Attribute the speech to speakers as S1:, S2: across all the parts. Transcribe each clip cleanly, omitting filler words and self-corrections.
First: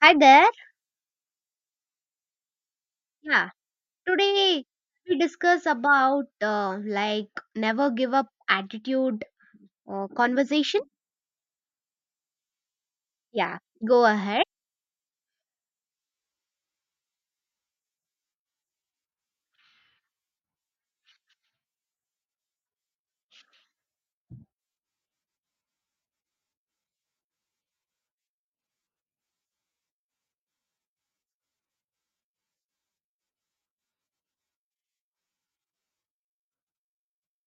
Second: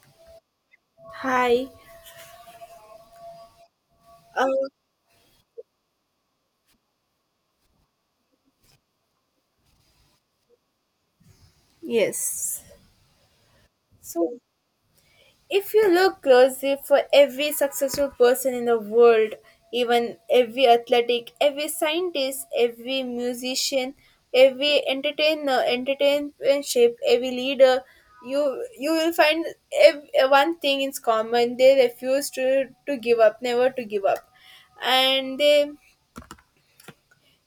S1: Hi there.
S2: Hi.
S1: Yeah,
S2: Uh,
S1: today we discuss about like never give up attitude conversation.
S2: yes.
S1: Yeah, go
S2: So,
S1: ahead.
S2: if you look closely for every successful person in the world, even every athletic, every scientist, every musician, every entertainer, entertainship, every leader, you will find ev- one thing in common. They refuse to give up, never to give up, and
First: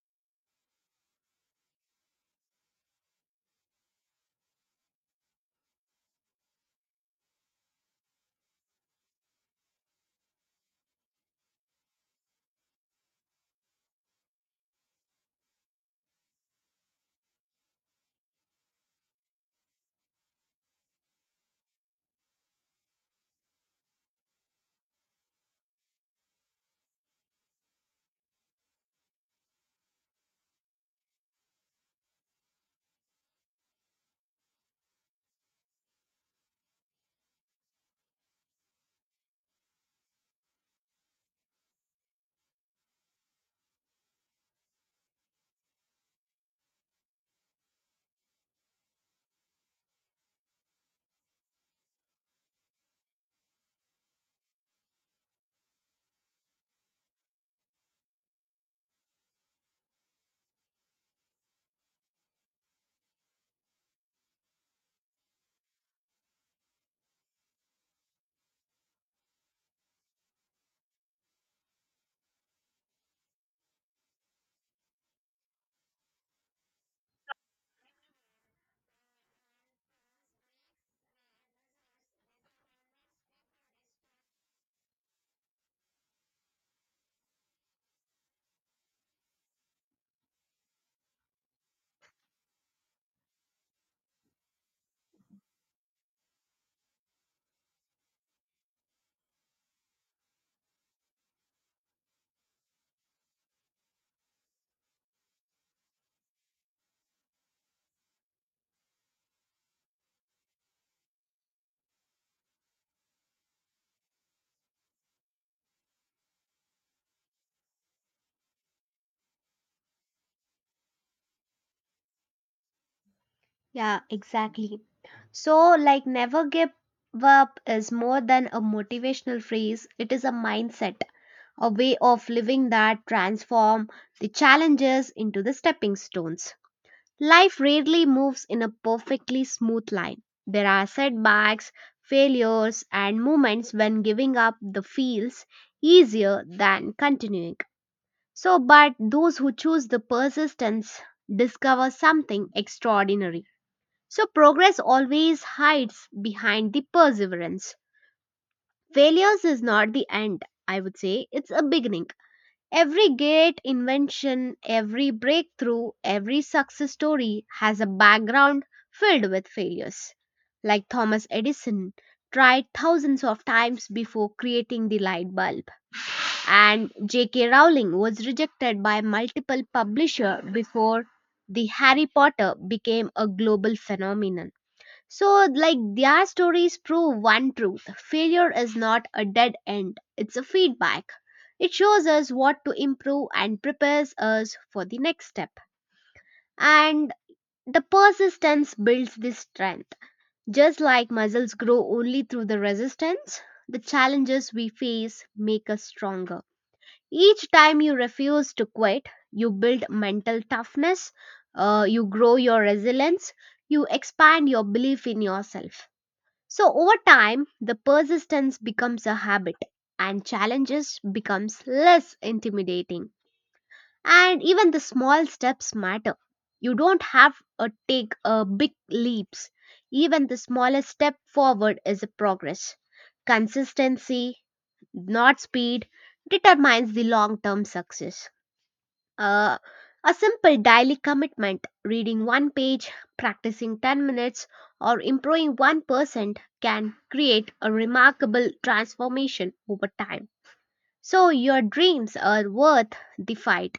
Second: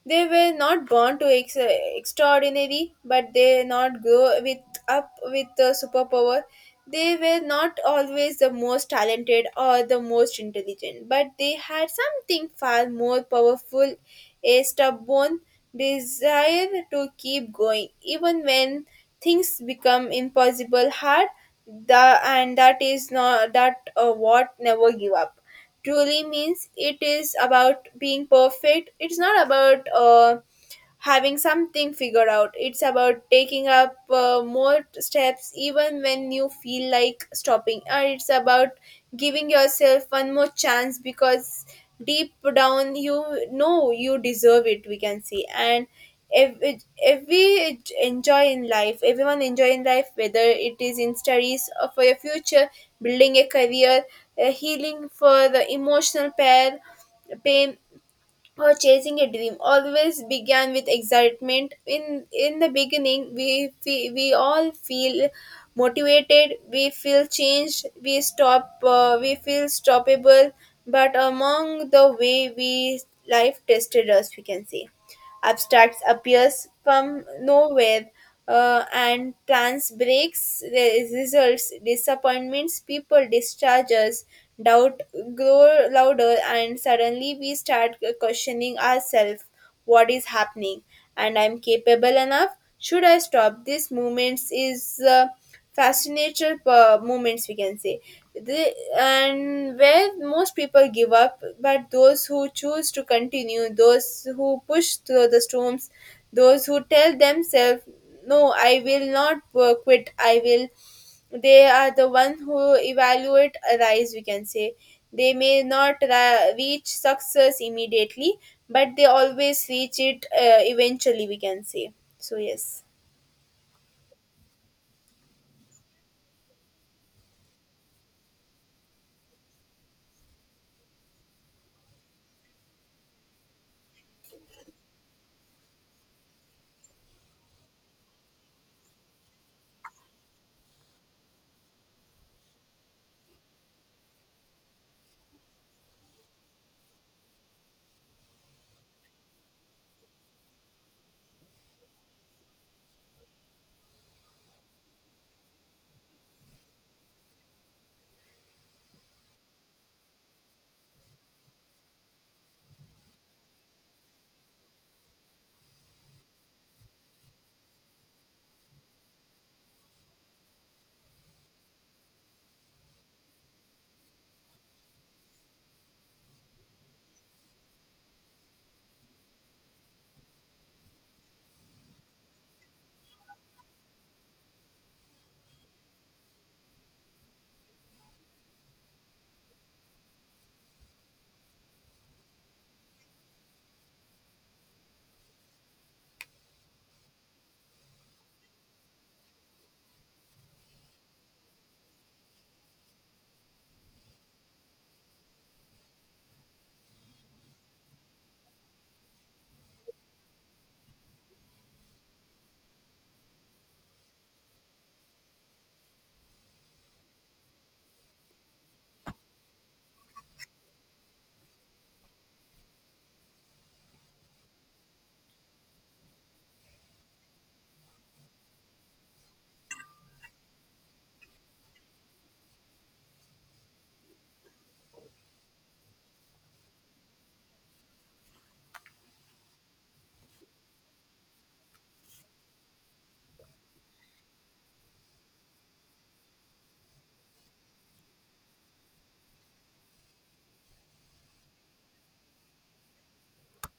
S2: they were not born to extraordinary, but they not grow with up with the superpower. They were not always the most talented or the most intelligent, but they had something far more powerful, a stubborn desire to keep going, even when things become impossible hard. And that is not that what never give up truly means it is about being perfect it's not about having something figured out. It's about taking up more steps even when you feel like stopping. Or it's about giving yourself one more chance because deep down you know you deserve it, we can see. And if we enjoy in life, everyone enjoy in life, whether it is in studies or for your future, building a career, healing for the emotional pain or chasing a dream always began with excitement in the beginning we all feel motivated we feel changed we stop we feel stoppable but among the way we life tested us we can say abstracts appears from nowhere and plans breaks results disappointments people discharges doubt grow louder and suddenly we start questioning ourselves what is happening and I'm capable enough should I stop these movements is fascinator moments we can say the, and where most people give up but those who choose to continue those who push through the storms those who tell themselves no I will not quit I will they are the one who evaluate arise we can say they may not reach success immediately but they always reach it eventually we can say so yes.
S1: Yeah, exactly. So, like, never give up is more than a motivational phrase, it is a mindset, a way of living that transform the challenges into the stepping stones. Life rarely moves in a perfectly smooth line. There are setbacks, failures, and moments when giving up the feels easier than continuing. So, but those who choose the persistence discover something extraordinary. So, progress always hides behind the perseverance. Failures is not the end, I would say, it's a beginning. Every great invention, every breakthrough, every success story has a background filled with failures. Like Thomas Edison tried thousands of times before creating the light bulb, and J.K. Rowling was rejected by multiple publishers before the Harry Potter became a global phenomenon. So, like their stories prove one truth failure is not a dead end, it's a feedback. It shows us what to improve and prepares us for the next step. And the persistence builds this strength. Just like muscles grow only through the resistance, the challenges we face make us stronger. Each time you refuse to quit, you build mental toughness, you grow your resilience, you expand your belief in yourself so over time, the persistence becomes a habit and challenges becomes less intimidating. And even the small steps matter. You don't have to take a big leaps. Even the smallest step forward is a progress. Consistency, not speed, determines the long-term success. Uh, a simple daily commitment, reading one page, practicing 10 minutes, or improving 1%, can create a remarkable transformation over time. So, your dreams are worth the fight.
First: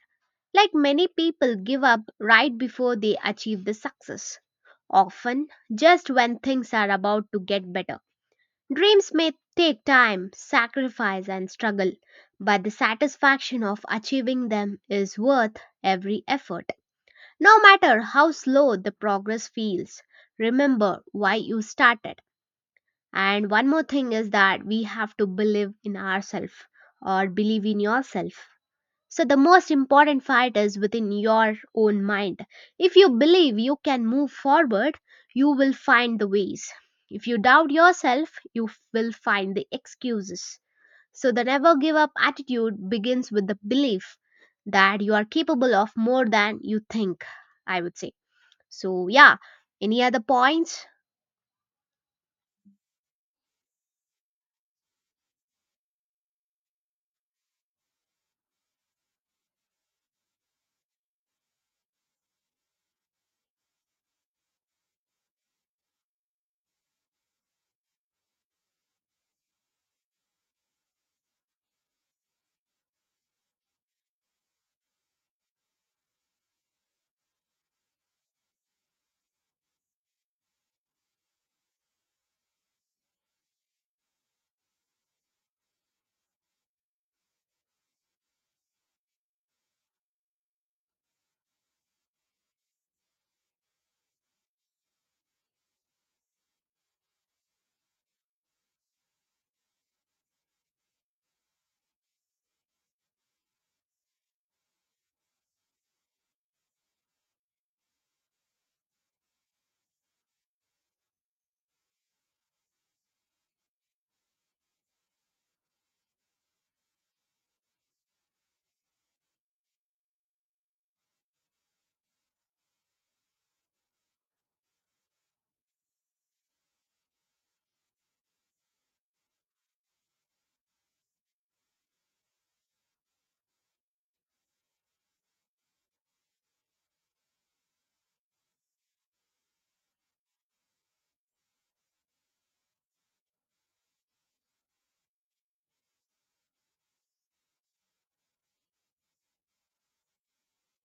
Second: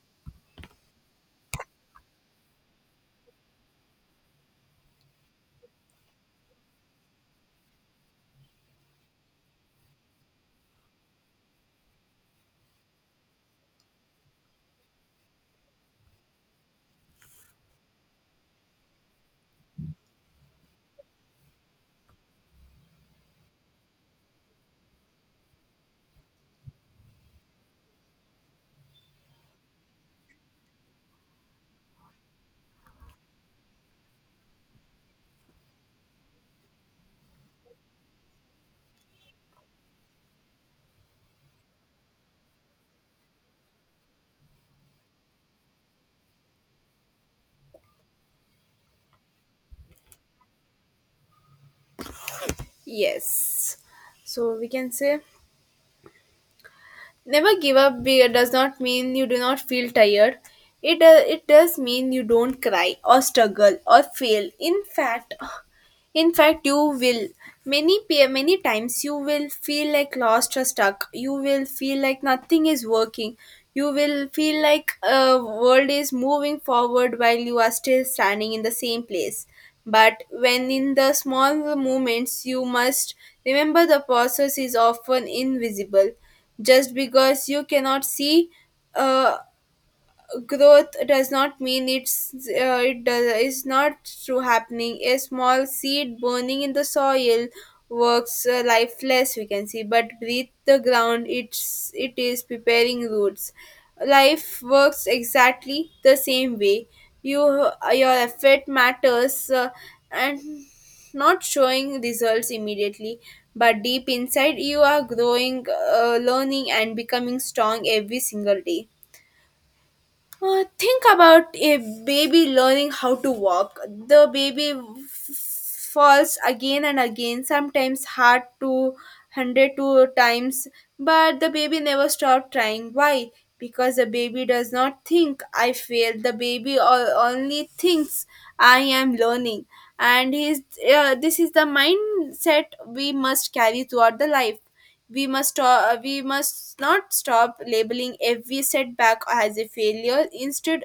S1: Like many people give up right before they achieve the success, often just when things are about to get better. Dreams may take time, sacrifice, and struggle, but the satisfaction of achieving them is worth every effort. No matter how slow the progress feels, remember why you started. And one more thing is that we have to believe in ourselves or believe in yourself. So, the most important fight is within your own mind. If you believe you can move forward, you will find the ways. If you doubt yourself, you will find the excuses. So, the never give up attitude begins with the belief that you are capable of more than you think, I would say. So, yeah, any other points?
S2: Yes. So we can say never give up does not mean you do not feel tired. It does mean you don't cry or struggle or fail. In fact, you will many times you will feel like lost or stuck. You will feel like nothing is working. You will feel like a world is moving forward while you are still standing in the same place. But when in the small moments, you must remember the process is often invisible. Just because you cannot see uh, growth does not mean it does is not true happening a small seed burning in the soil works lifeless we can see but breathe the ground it is preparing roots life works exactly the same way you your effort matters and not showing results immediately but deep inside you are growing learning and becoming strong every single day think about a baby learning how to walk. The baby falls again and again, sometimes hard to 100 times, but the baby never stops trying. Why? Because the baby does not think I failed. The baby only thinks I am learning. And his, this is the mindset we must carry throughout the life we must not stop labeling every setback as a failure. Instead,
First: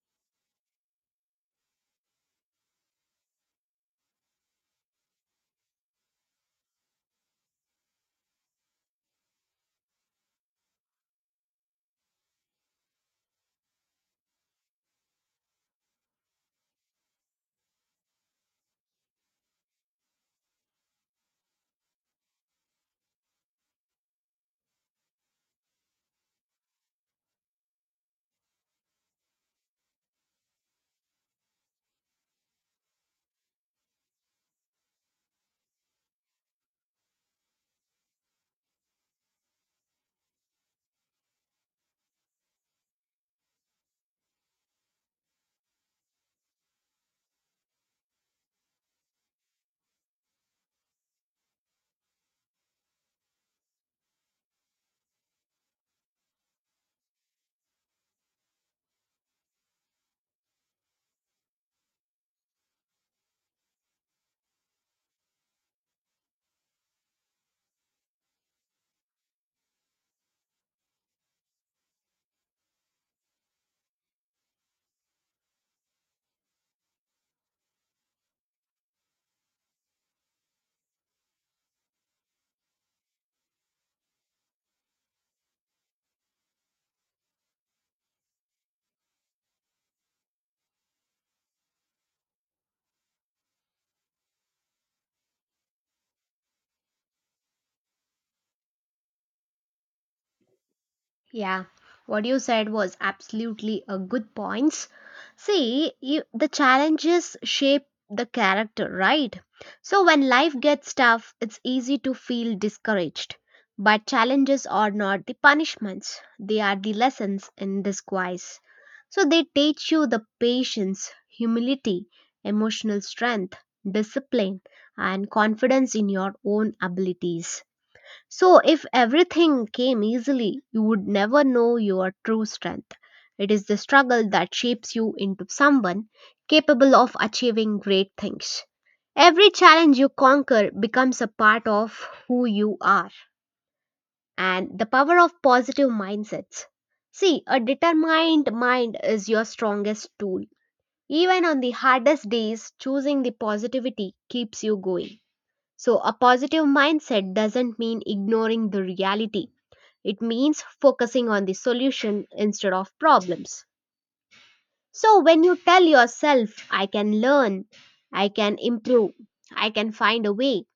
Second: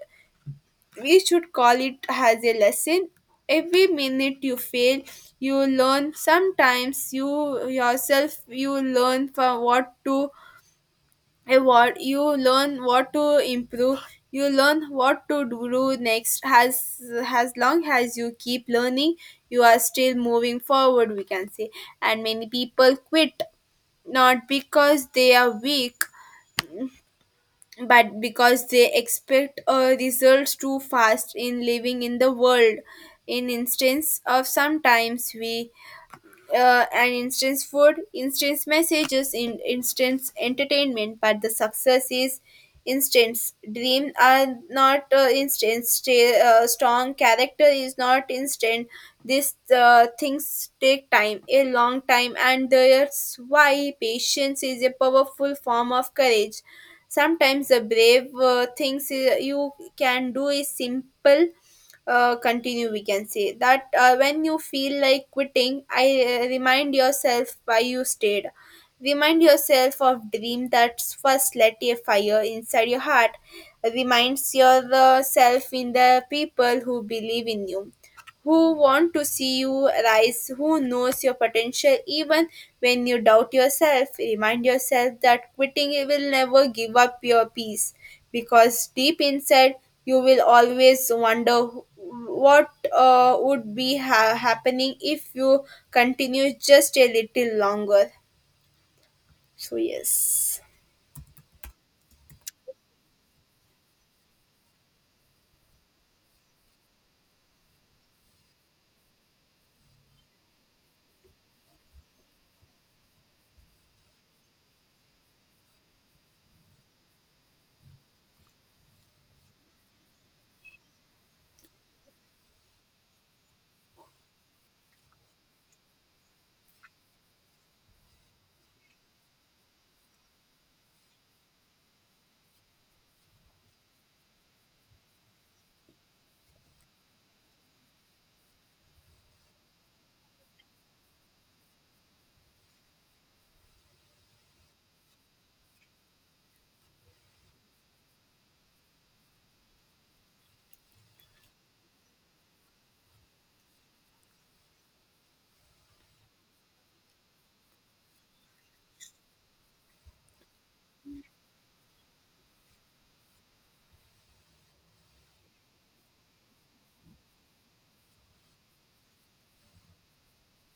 S2: we should call it as a lesson. Every minute you fail, you learn. Sometimes you learn from what to avoid. You learn what to improve. You learn what to do next. As long as you keep learning, you are still moving forward. We can say, and many people quit not because they are weak but because they expect results too fast in living in the world in instance of sometimes we and instant food, instant messages, in instant entertainment, but the success is instant. Dream are not instant. Strong character is not instant. These things take time, a long time, and that's why patience is a powerful form of courage. Sometimes the brave things you can do is simple continue we can say that when you feel like quitting I remind yourself why you stayed remind yourself of dream that first lit a fire inside your heart reminds yourself in the people who believe in you who want to see you rise, who knows your potential even when you doubt yourself. Remind yourself that quitting will never give up your peace because deep inside you will always wonder what would be happening if you continue just a little longer. So, yes,
S1: Yeah, what you said was absolutely a good points. See, you, the challenges shape the character, right? So, when life gets tough, it's easy to feel discouraged. But challenges are not the punishments, they are the lessons in disguise. So, they teach you the patience, humility, emotional strength, discipline, and confidence in your own abilities. So, if everything came easily, you would never know your true strength. It is the struggle that shapes you into someone capable of achieving great things. Every challenge you conquer becomes a part of who you are and the power of positive mindsets. See, a determined mind is your strongest tool. Even on the hardest days, choosing the positivity keeps you going. So, a positive mindset doesn't mean ignoring the reality. It means focusing on the solution instead of problems. So, when you tell yourself, I can learn, I can improve, I can find a way,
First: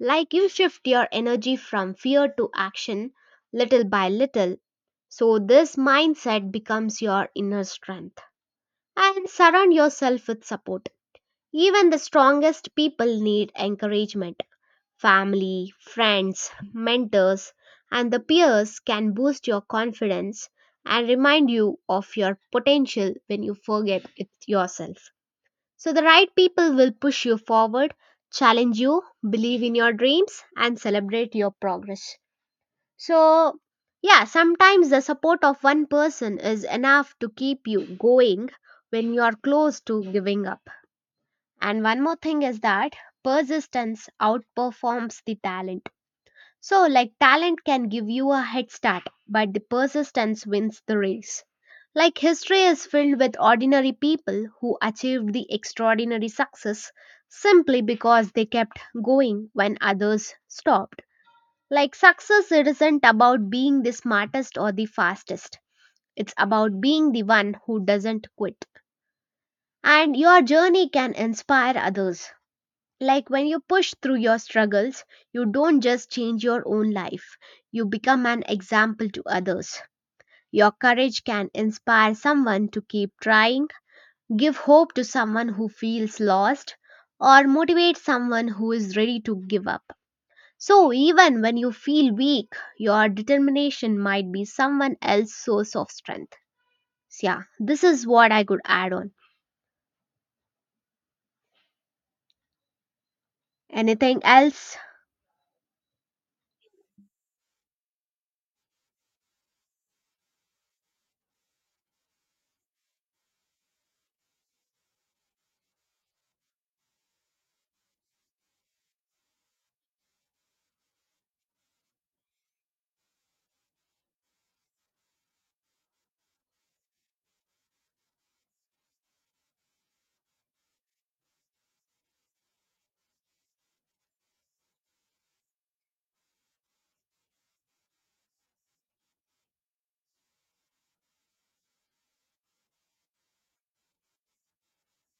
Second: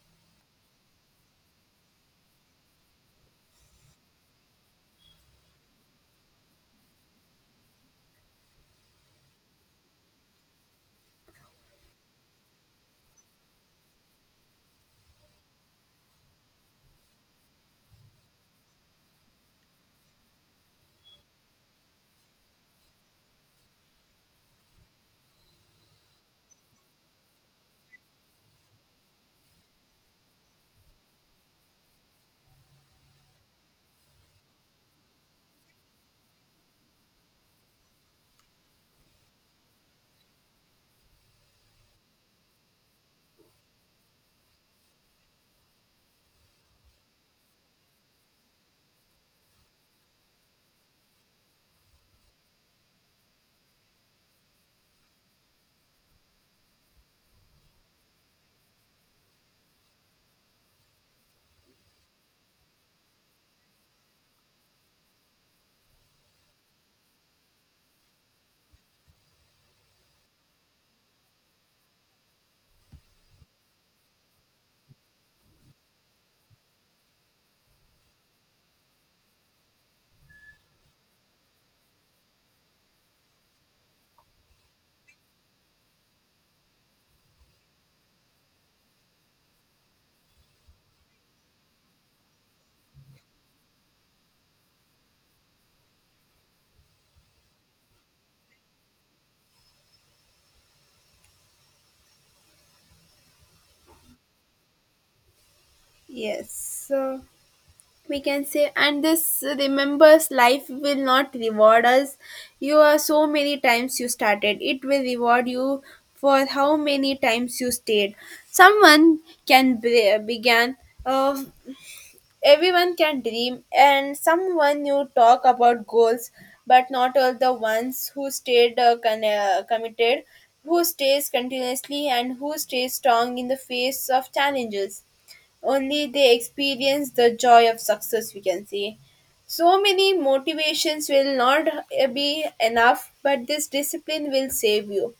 S1: like you shift your energy from fear to action little by little. So, this mindset becomes your inner strength. And surround yourself with support. Even the strongest people need encouragement. Family, friends, mentors, and the peers can boost your confidence and remind you of your potential when you forget it yourself. So, the right people will push you forward, challenge you, believe in your dreams, and celebrate your progress. So, yeah, sometimes the support of one person is enough to keep you going when you are close to giving up. And one more thing is that persistence outperforms the talent so, like talent can give you a head start, but the persistence wins the race. Like history is filled with ordinary people who achieved the extraordinary success simply because they kept going when others stopped. Like success it isn't about being the smartest or the fastest. It's about being the one who doesn't quit. And your journey can inspire others. Like when you push through your struggles, you don't just change your own life, you become an example to others. Your courage can inspire someone to keep trying, give hope to someone who feels lost, or motivate someone who is ready to give up. So, even when you feel weak, your determination might be someone else's source of strength. So, yeah, this is what I could add on. Anything else?
S2: yes. So we can say and this remembers life will not reward us you are so many times you started it will reward you for how many times you stayed someone can began uh, everyone can dream and someone you talk about goals but not all the ones who stayed committed who stays continuously and who stays strong in the face of challenges only they experience the joy of success we can see so many motivations will not be enough but this discipline will save you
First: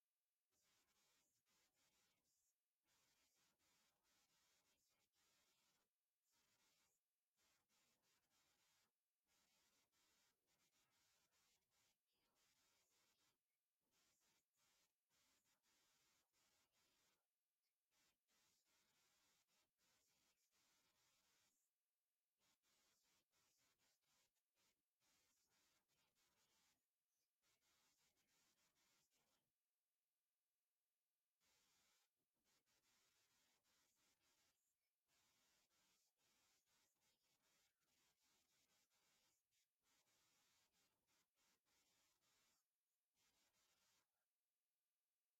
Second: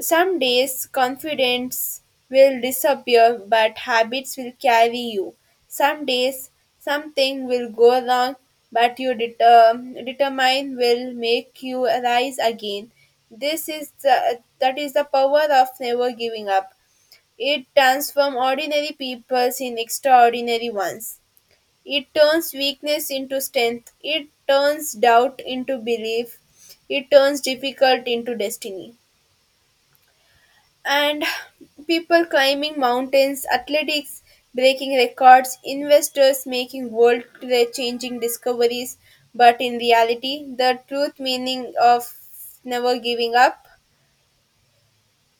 S2: some days confidence will disappear but habits will carry you some days something will go wrong but your determine will make you rise again that is the power of never giving up it transforms ordinary peoples in extraordinary ones. It turns weakness into strength. It turns doubt into belief. It turns difficult into destiny. And people climbing mountains, athletics breaking records, investors making world changing discoveries. But in reality, the truth meaning of never giving up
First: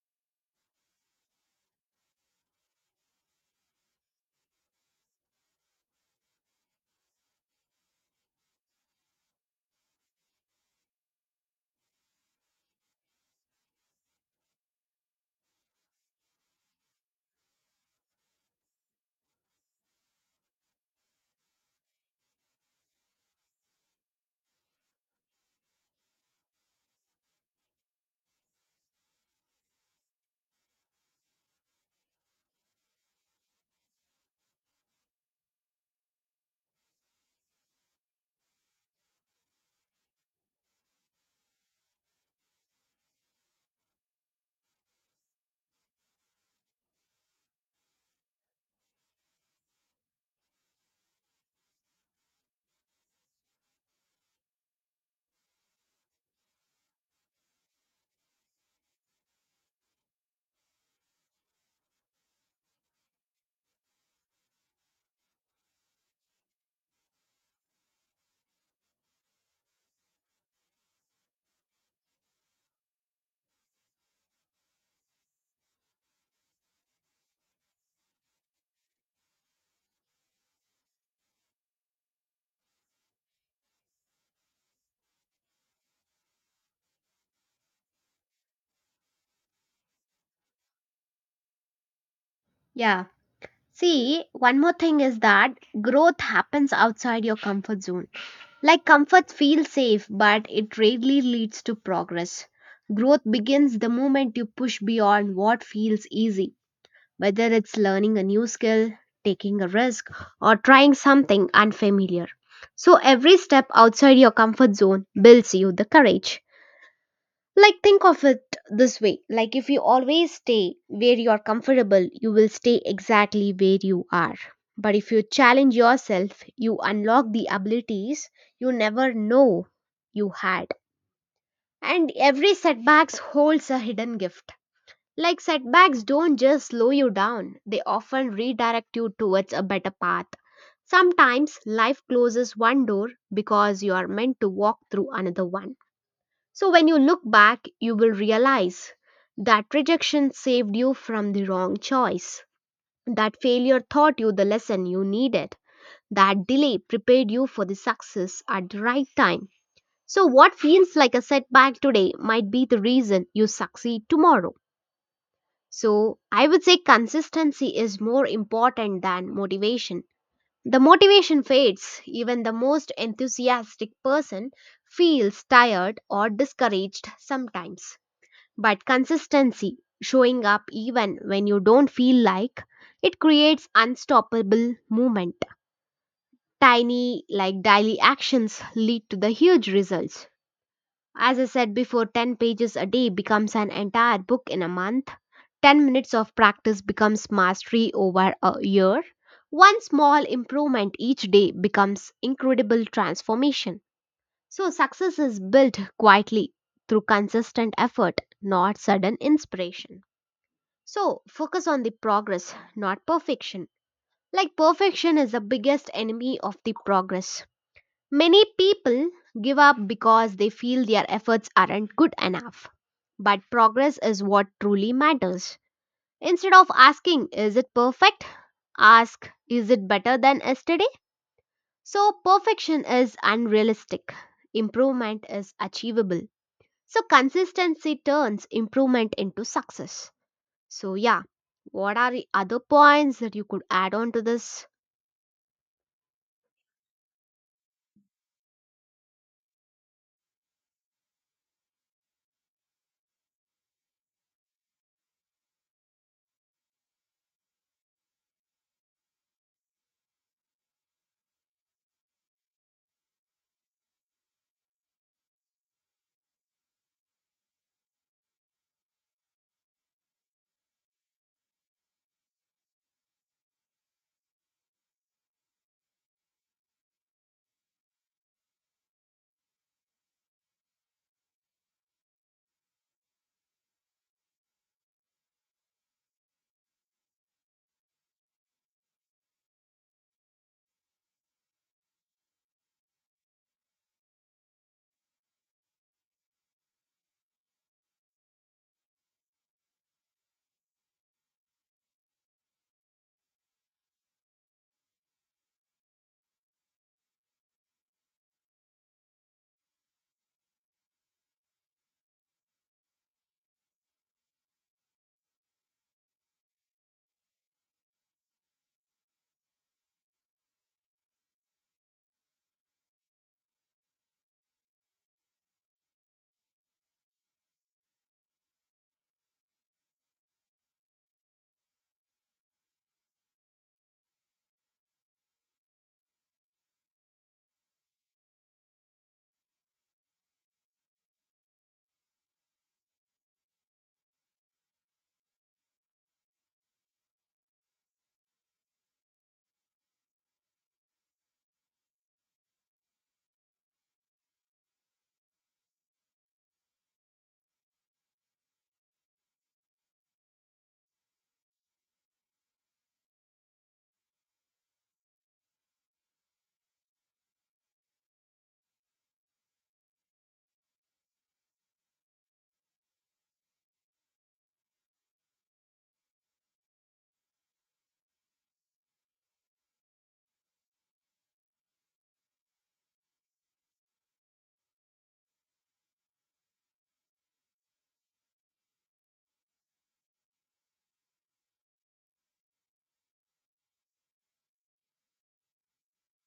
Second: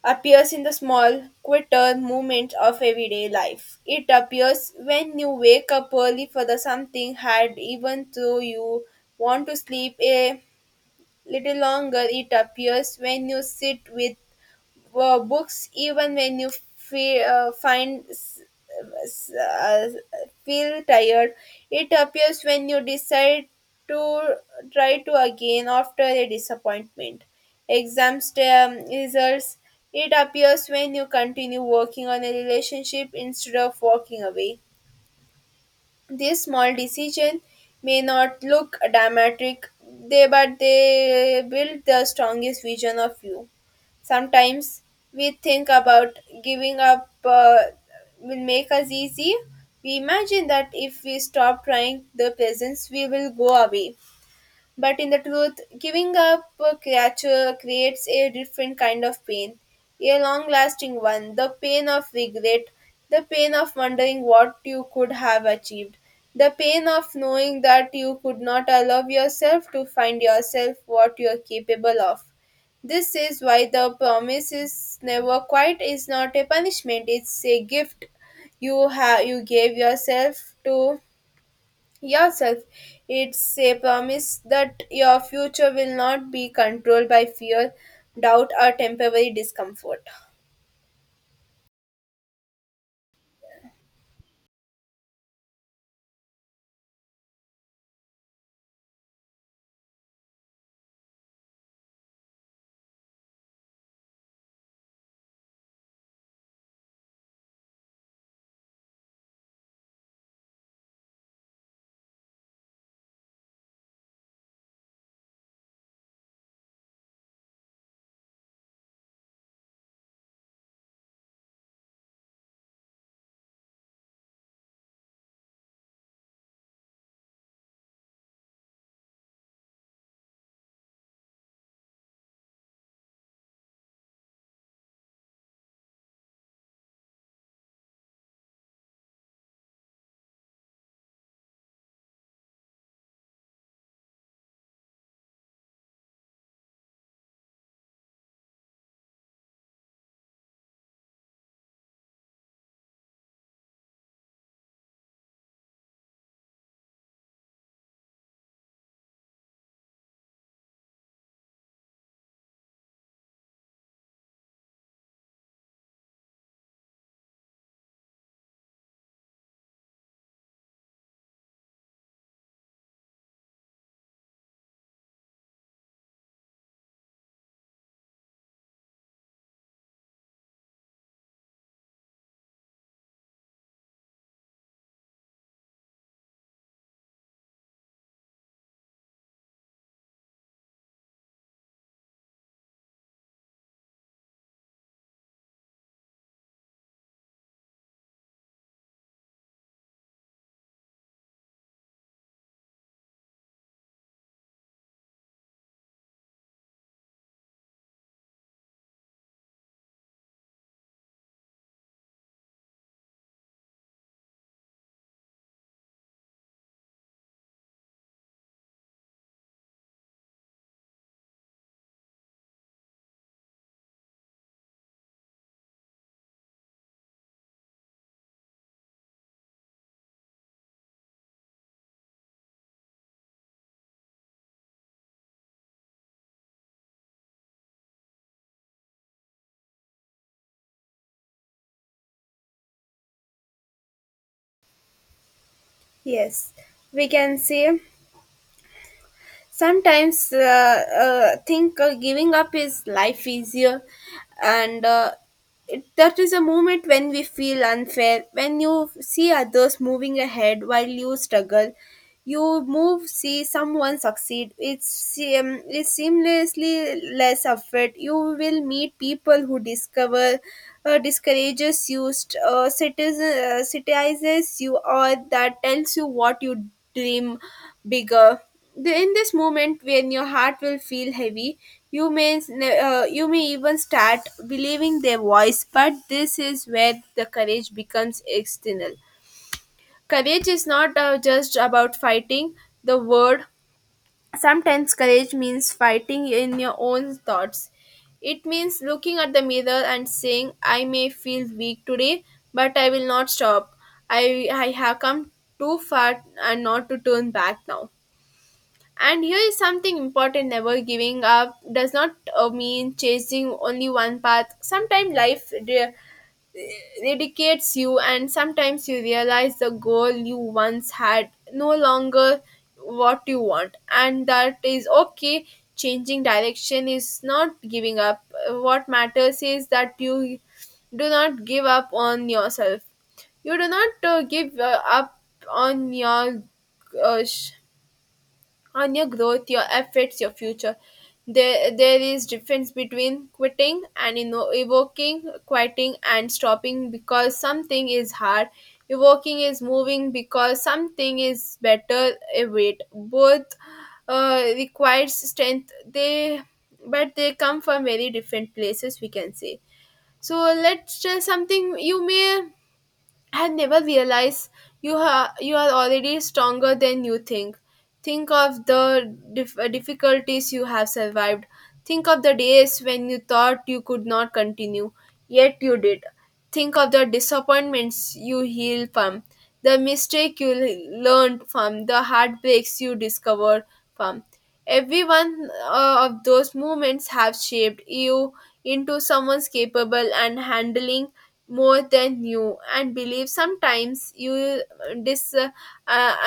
S2: appears in the small, quieter moments of everyday life. It appears when you wake up early for the something hard, even though you want to sleep a little longer. It appears when you sit with books even when you feel, find s- s- feel tired it appears when you decide to try to again after a disappointment exam results it appears when you continue working on a relationship instead of walking away these small decisions may not look dramatic, they but they build the strongest vision of you. Sometimes we think about giving up will make us easy. We imagine that if we stop trying, the presents we will go away. But in the truth, giving up a creature creates a different kind of pain, a long lasting one, the pain of regret, the pain of wondering what you could have achieved, the pain of knowing that you could not allow yourself to find yourself what you are capable of. This is why the promise is never quite is not a punishment, it's a gift you gave yourself to yourself. It's a promise that your future will not be controlled by fear, doubt, or temporary discomfort.
S1: Yeah. See, one more thing is that growth happens outside your comfort zone. Like comfort feels safe, but it rarely leads to progress. Growth begins the moment you push beyond what feels easy, whether it's learning a new skill, taking a risk, or trying something unfamiliar. So every step outside your comfort zone builds you the courage. Like, think of it this way like, if you always stay where you are comfortable, you will stay exactly where you are. But if you challenge yourself, you unlock the abilities you never know you had. And every setbacks holds a hidden gift. Like setbacks don't just slow you down, they often redirect you towards a better path. Sometimes life closes one door because you are meant to walk through another one. So when you look back, you will realize that rejection saved you from the wrong choice, that failure taught you the lesson you needed, that delay prepared you for the success at the right time. So, what feels like a setback today might be the reason you succeed tomorrow. So, I would say consistency is more important than motivation. The motivation fades, even the most enthusiastic person feels tired or discouraged sometimes. But consistency, showing up even when you don't feel like, it creates unstoppable movement. Tiny, like daily actions lead to the huge results. As I said before, 10 pages a day becomes an entire book in a month. 10 minutes of practice becomes mastery over a year. One small improvement each day becomes incredible transformation. So, success is built quietly through consistent effort, not sudden inspiration. So focus on the progress, not perfection. Like perfection is the biggest enemy of the progress. Many people give up because they feel their efforts aren't good enough. But progress is what truly matters. Instead of asking, is it perfect? Ask, is it better than yesterday? So perfection is unrealistic. Improvement is achievable. So consistency turns improvement into success. So, yeah, what are the other points that you could add on to this?
S2: Yes, we can say sometimes think giving up is life easier, and that is a moment when we feel unfair, when you see others moving ahead while you struggle, you move see someone succeed it's seamlessly less effort you will meet people who discover discourages you citizes you or that tells you what you dream bigger in this moment when your heart will feel heavy you may you may even start believing their voice but this is where the courage becomes external. Courage is not just about fighting the word. Sometimes courage means fighting in your own thoughts. It means looking at the mirror and saying, I may feel weak today, but I will not stop. I have come too far and not to turn back now. And here is something important never giving up does not mean chasing only one path. Sometimes life it dedicates you and sometimes you realize the goal you once had no longer what you want and that is okay changing direction is not giving up. What matters is that you do not give up on yourself you do not give up on your uh, on your growth, your efforts, your future. There is difference between quitting and you know evoking, quieting and stopping because something is hard. Evoking is moving because something is better. Wait, both requires strength. But they come from very different places. We can say. So let's tell something you may and never realize you are already stronger than you think. Think of the difficulties you have survived. Think of the days when you thought you could not continue, yet you did. Think of the disappointments you healed from, the mistake you learned from, the heartbreaks you discovered from. Every one of those moments have shaped you into someone capable and handling more than you and believe. Sometimes you dis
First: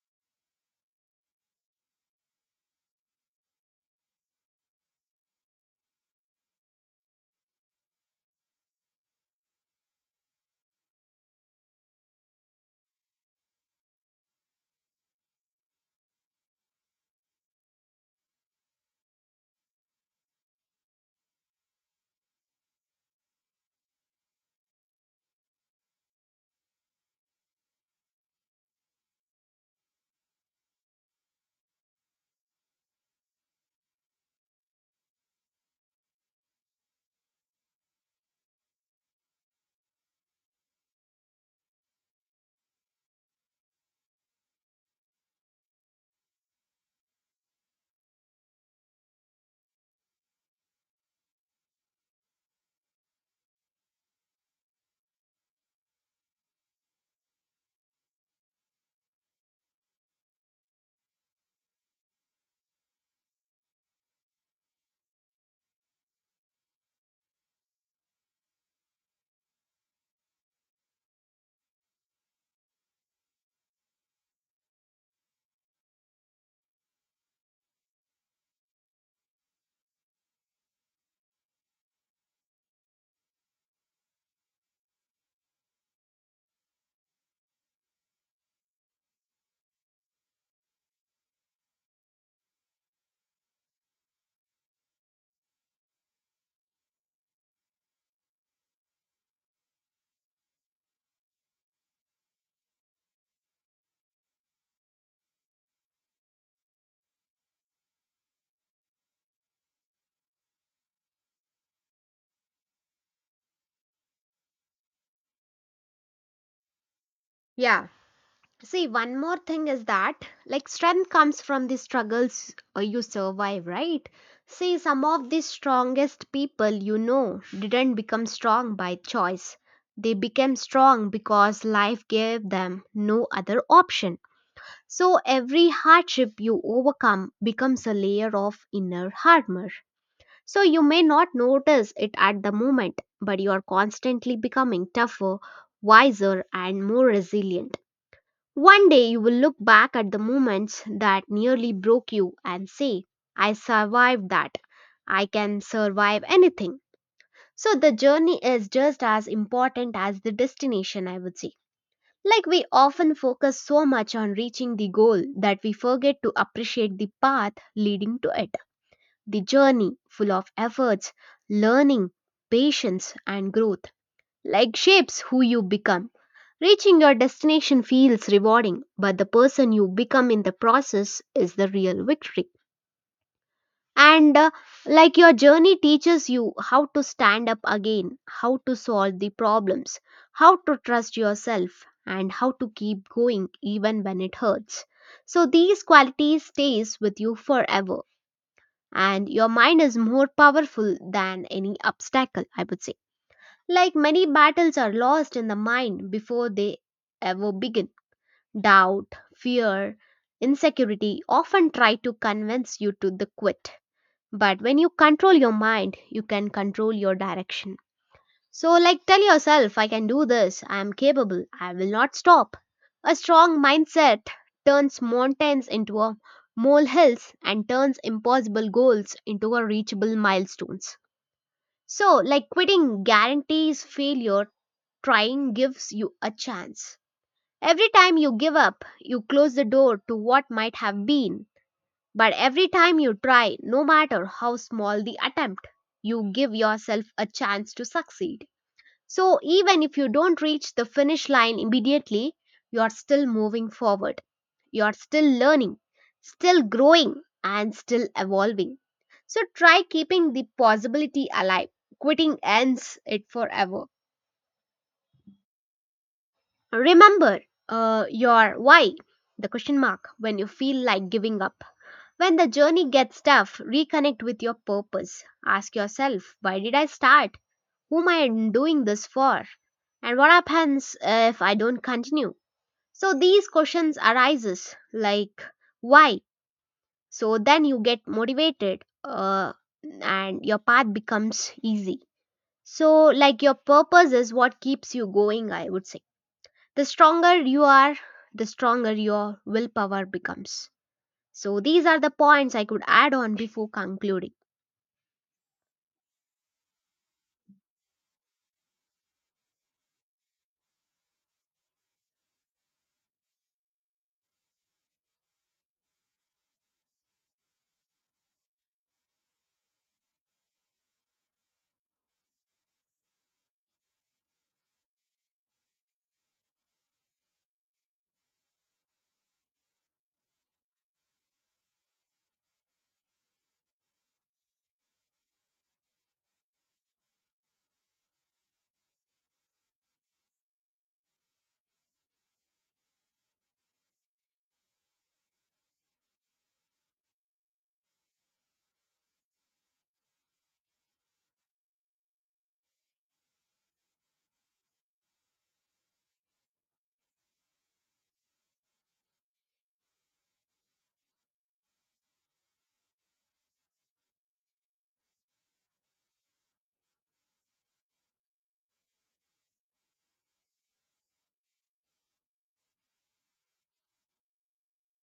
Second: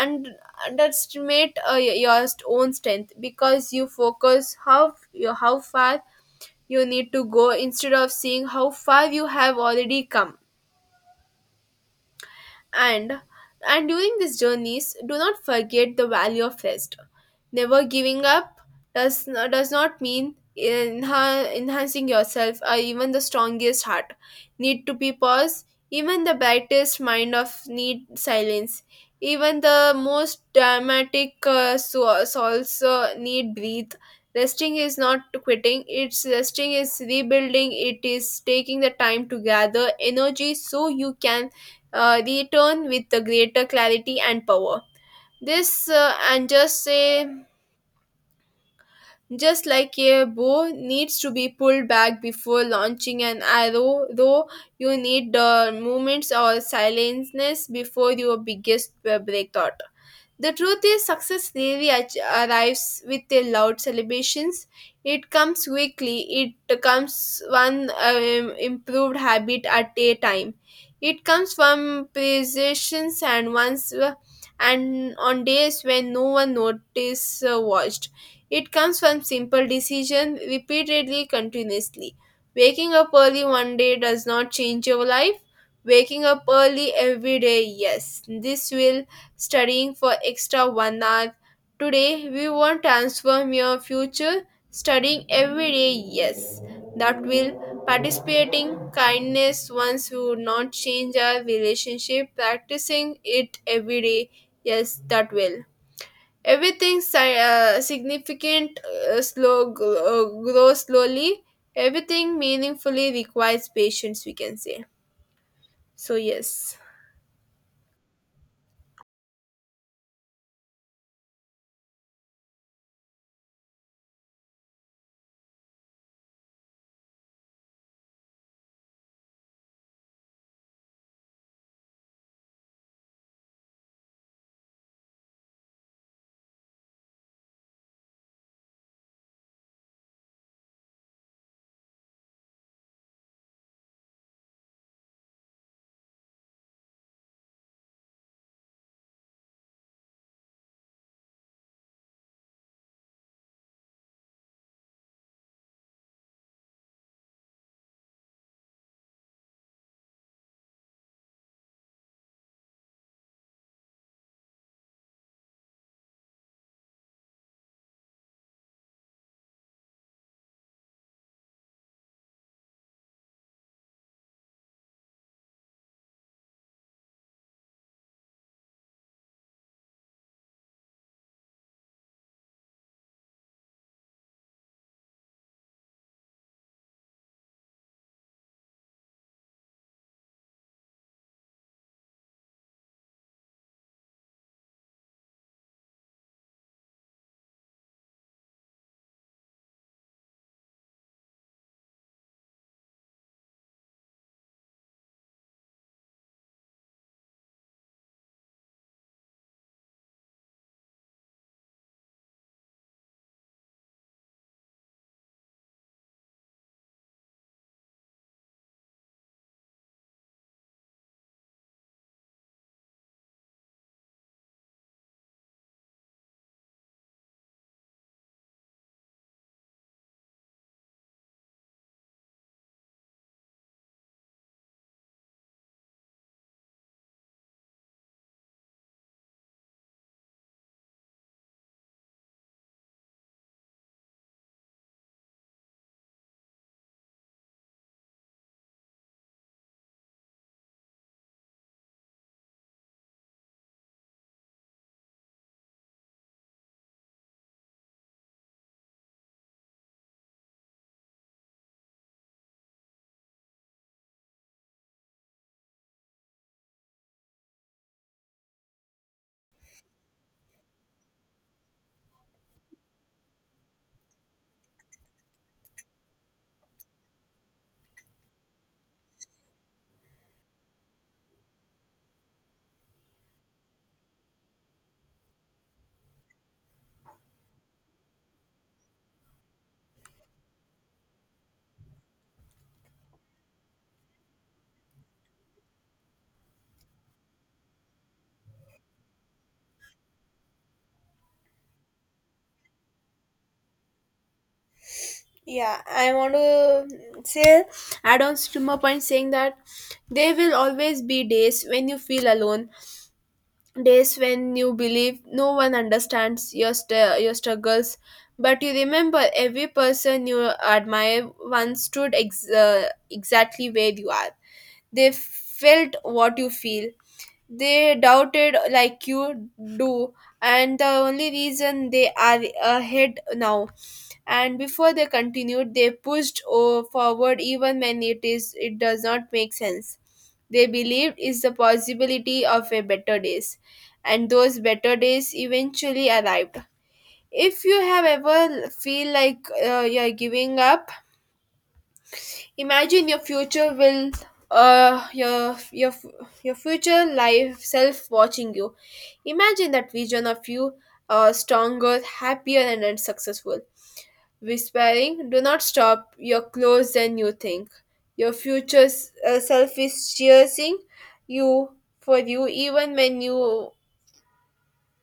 S2: and underestimate your own strength because you focus how you how far you need to go instead of seeing how far you have already come. And and during these journeys, do not forget the value of rest. Never giving up does not mean enhancing yourself, or even the strongest heart need to be paused. Even the brightest mind of need silence. Even the most dramatic souls need breathe. Resting is not quitting, it's resting is rebuilding. It is taking the time to gather energy so you can return with the greater clarity and power. This and just say, just like a bow needs to be pulled back before launching an arrow, though you need the moments or silentness before your biggest breakthrough. The truth is, success rarely arrives with a loud celebrations. It comes quickly. It comes one improved habit at a time. It comes from precisions, and once and on days when no one notice watched. It comes from simple decision repeatedly, continuously. Waking up early one day does not change your life. Waking up early every day, yes, this will. Studying for extra 1 hour today, we won't transform your future. Studying every day, yes, that will. Participating kindness once you not change our relationship, practicing it every day, yes, that will. Everything significant grows slowly. Everything meaningfully requires patience, we can say. So, yes.
S1: Yeah, see, one more thing is that, like, strength comes from the struggles you survive, right? See, some of the strongest people you know didn't become strong by choice. They became strong because life gave them no other option. So, every hardship you overcome becomes a layer of inner armor. So you may not notice it at the moment, but you are constantly becoming tougher, wiser, and more resilient. One day you will look back at the moments that nearly broke you and say, I survived that. I can survive anything. So the journey is just as important as the destination, I would say. Like we often focus so much on reaching the goal that we forget to appreciate the path leading to it. The journey, full of efforts, learning, patience, and growth, like shapes who you become. Reaching your destination feels rewarding, but the person you become in the process is the real victory. And like your journey teaches you how to stand up again, how to solve the problems, how to trust yourself, and how to keep going even when it hurts. So these qualities stays with you forever and your mind is more powerful than any obstacle, I would say. Like many battles are lost in the mind before they ever begin. Doubt, fear, insecurity often try to convince you to the quit. But when you control your mind, you can control your direction. So, like, tell yourself, I can do this, I am capable, I will not stop. A strong mindset turns mountains into a molehills and turns impossible goals into a reachable milestones. So, like, quitting guarantees failure, trying gives you a chance. Every time you give up, you close the door to what might have been. But every time you try, no matter how small the attempt, you give yourself a chance to succeed. So even if you don't reach the finish line immediately, you are still moving forward. You are still learning, still growing, and still evolving. So try keeping the possibility alive. Quitting ends it forever. Remember your why, the question mark, when you feel like giving up. When the journey gets tough, reconnect with your purpose. Ask yourself, why did I start? Whom I am doing this for? And what happens if I don't continue? So these questions arises like why? So then you get motivated and your path becomes easy. So like your purpose is what keeps you going, I would say. The stronger you are, the stronger your willpower becomes. So these are the points I could add on before concluding.
S2: Yeah, I want to say, add on to my point saying that there will always be days when you feel alone, days when you believe no one understands your your struggles. But you remember every person you admire once stood exactly where you are. They felt what you feel. They doubted like you do, and the only reason they are ahead now and before they continued, they pushed forward even when it is it does not make sense. They believed is the possibility of a better days, and those better days eventually arrived. If you have ever feel like you're giving up, imagine your future will uh your your your future life self watching you. Imagine that vision of you, stronger, happier, and successful, whispering, do not stop, you're closer than you think. Your future self is cheering you for you, even when you,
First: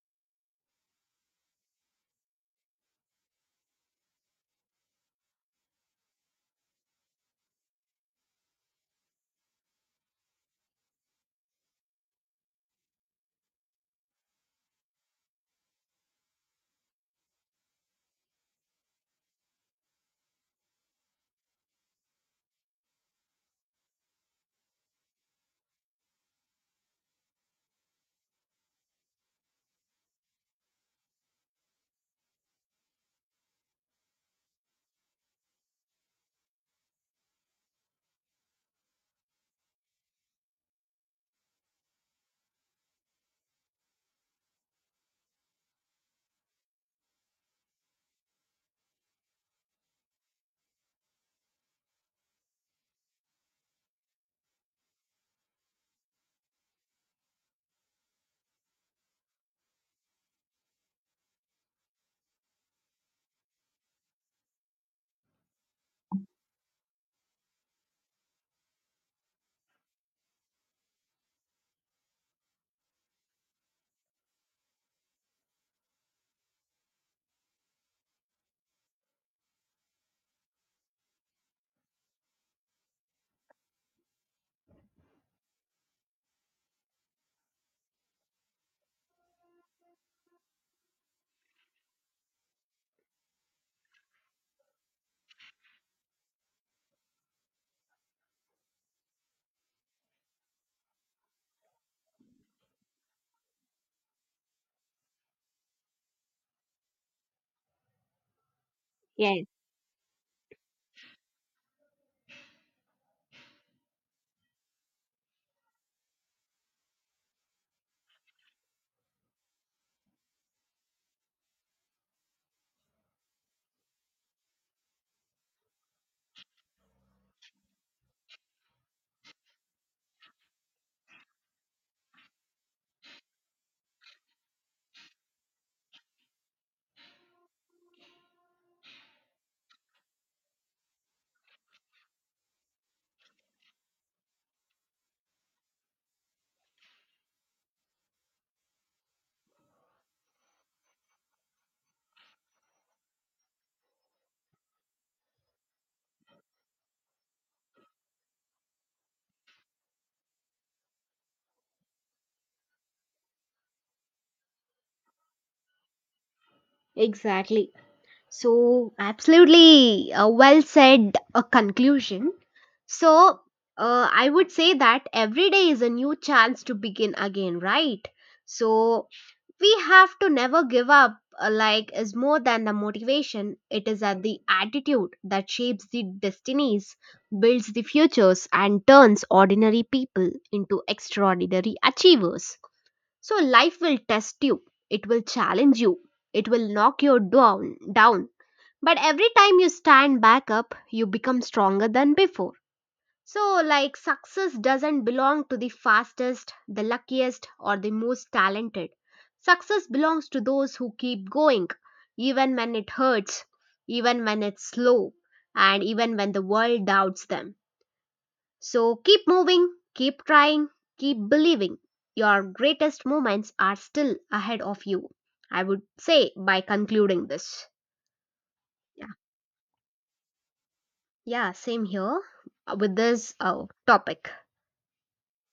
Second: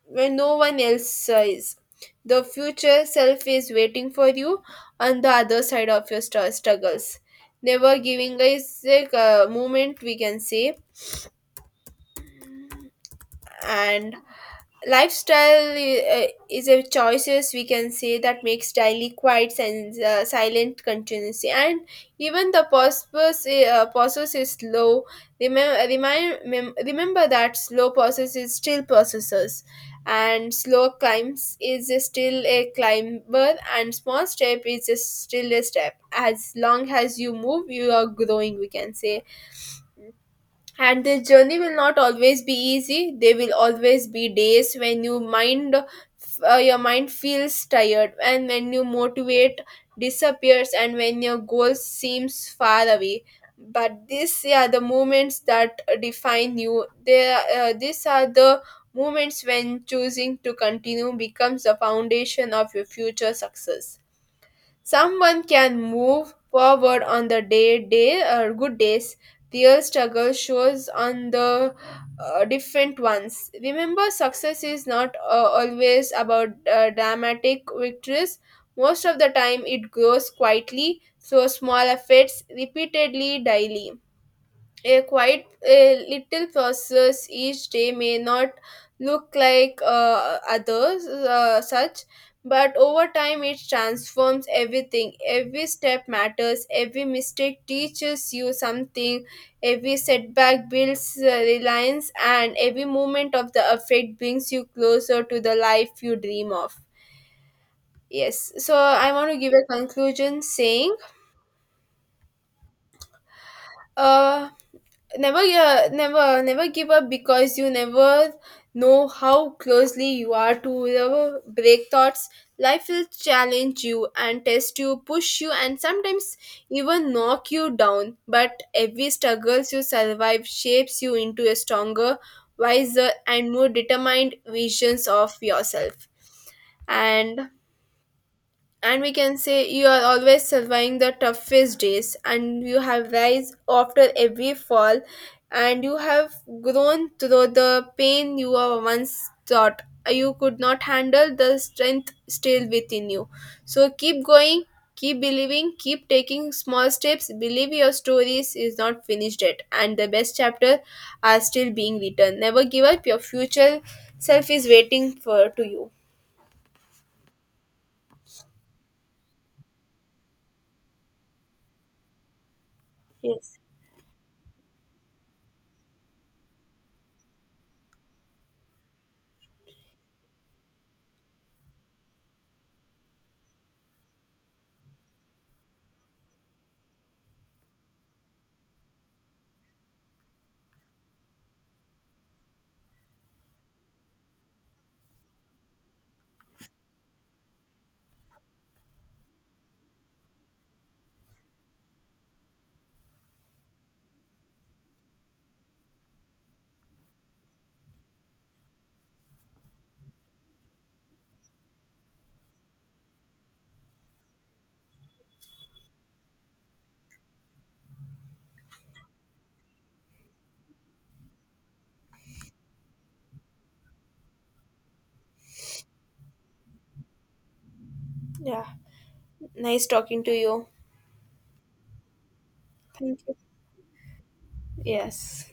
S2: when no one else is. The future self is waiting for you on the other side of your struggles. Never giving is a moment, we can say, and lifestyle is a choices, we can say, that makes daily quiet and silent continuously. And even the process process is slow, remember remember that slow process is still processes, and slow climbs is still a climber, and small step is still a step. As long as you move, you are growing, we can say. And this journey will not always be easy. There will always be days when you mind, your mind feels tired, and when your motivate disappears, and when your goal seems far away. But these are the moments that define you. These are the moments when choosing to continue becomes the foundation of your future success. Someone can move forward on the day or good days. Their struggle shows on the different ones. Remember, success is not always about dramatic victories. Most of the time, it grows quietly, so small efforts repeatedly daily, a quite a little process each day may not look like others such. But over time it transforms everything. Every step matters, every mistake teaches you something, every setback builds reliance, and every moment of the effect brings you closer to the life you dream of. Yes, so I want to
S1: Yes,
S2: give a conclusion saying, uh, never never give up, because you never know how closely you are to the break thoughts. Life will challenge you and test you, push you, and sometimes even knock you down. But every struggles you survive shapes you into a stronger, wiser and more determined visions of yourself. And and we can say, you are always surviving the toughest days, and you have rise after every fall, and you have grown through the pain you were once thought you could not handle. The strength still within you, so keep going, keep believing, keep taking small steps. Believe your stories is not finished yet, and the best chapter are still being written. Never give up. Your future self is waiting for to you.
S1: exactly. So, absolutely a well said a conclusion. So,
S2: Yes.
S1: I would say that every day is a new chance to begin again, right? So, we have to never give up, like, is more than the motivation. It is at the attitude that shapes the destinies, builds the futures, and turns ordinary people into extraordinary achievers. So, life will test you, it will challenge you, it will knock you down, but every time you stand back up, you become stronger than before. So, like, success doesn't belong to the fastest, the luckiest, or the most talented. Success belongs to those who keep going, even when it hurts, even when it's slow, and even when the world doubts them. So, keep moving, keep trying, keep believing. Your greatest moments are still ahead of you. I would say by concluding this.
S2: Yeah, nice talking to you.
S1: Yeah, same here with
S2: Thank
S1: this
S2: you.
S1: topic.
S2: Yes.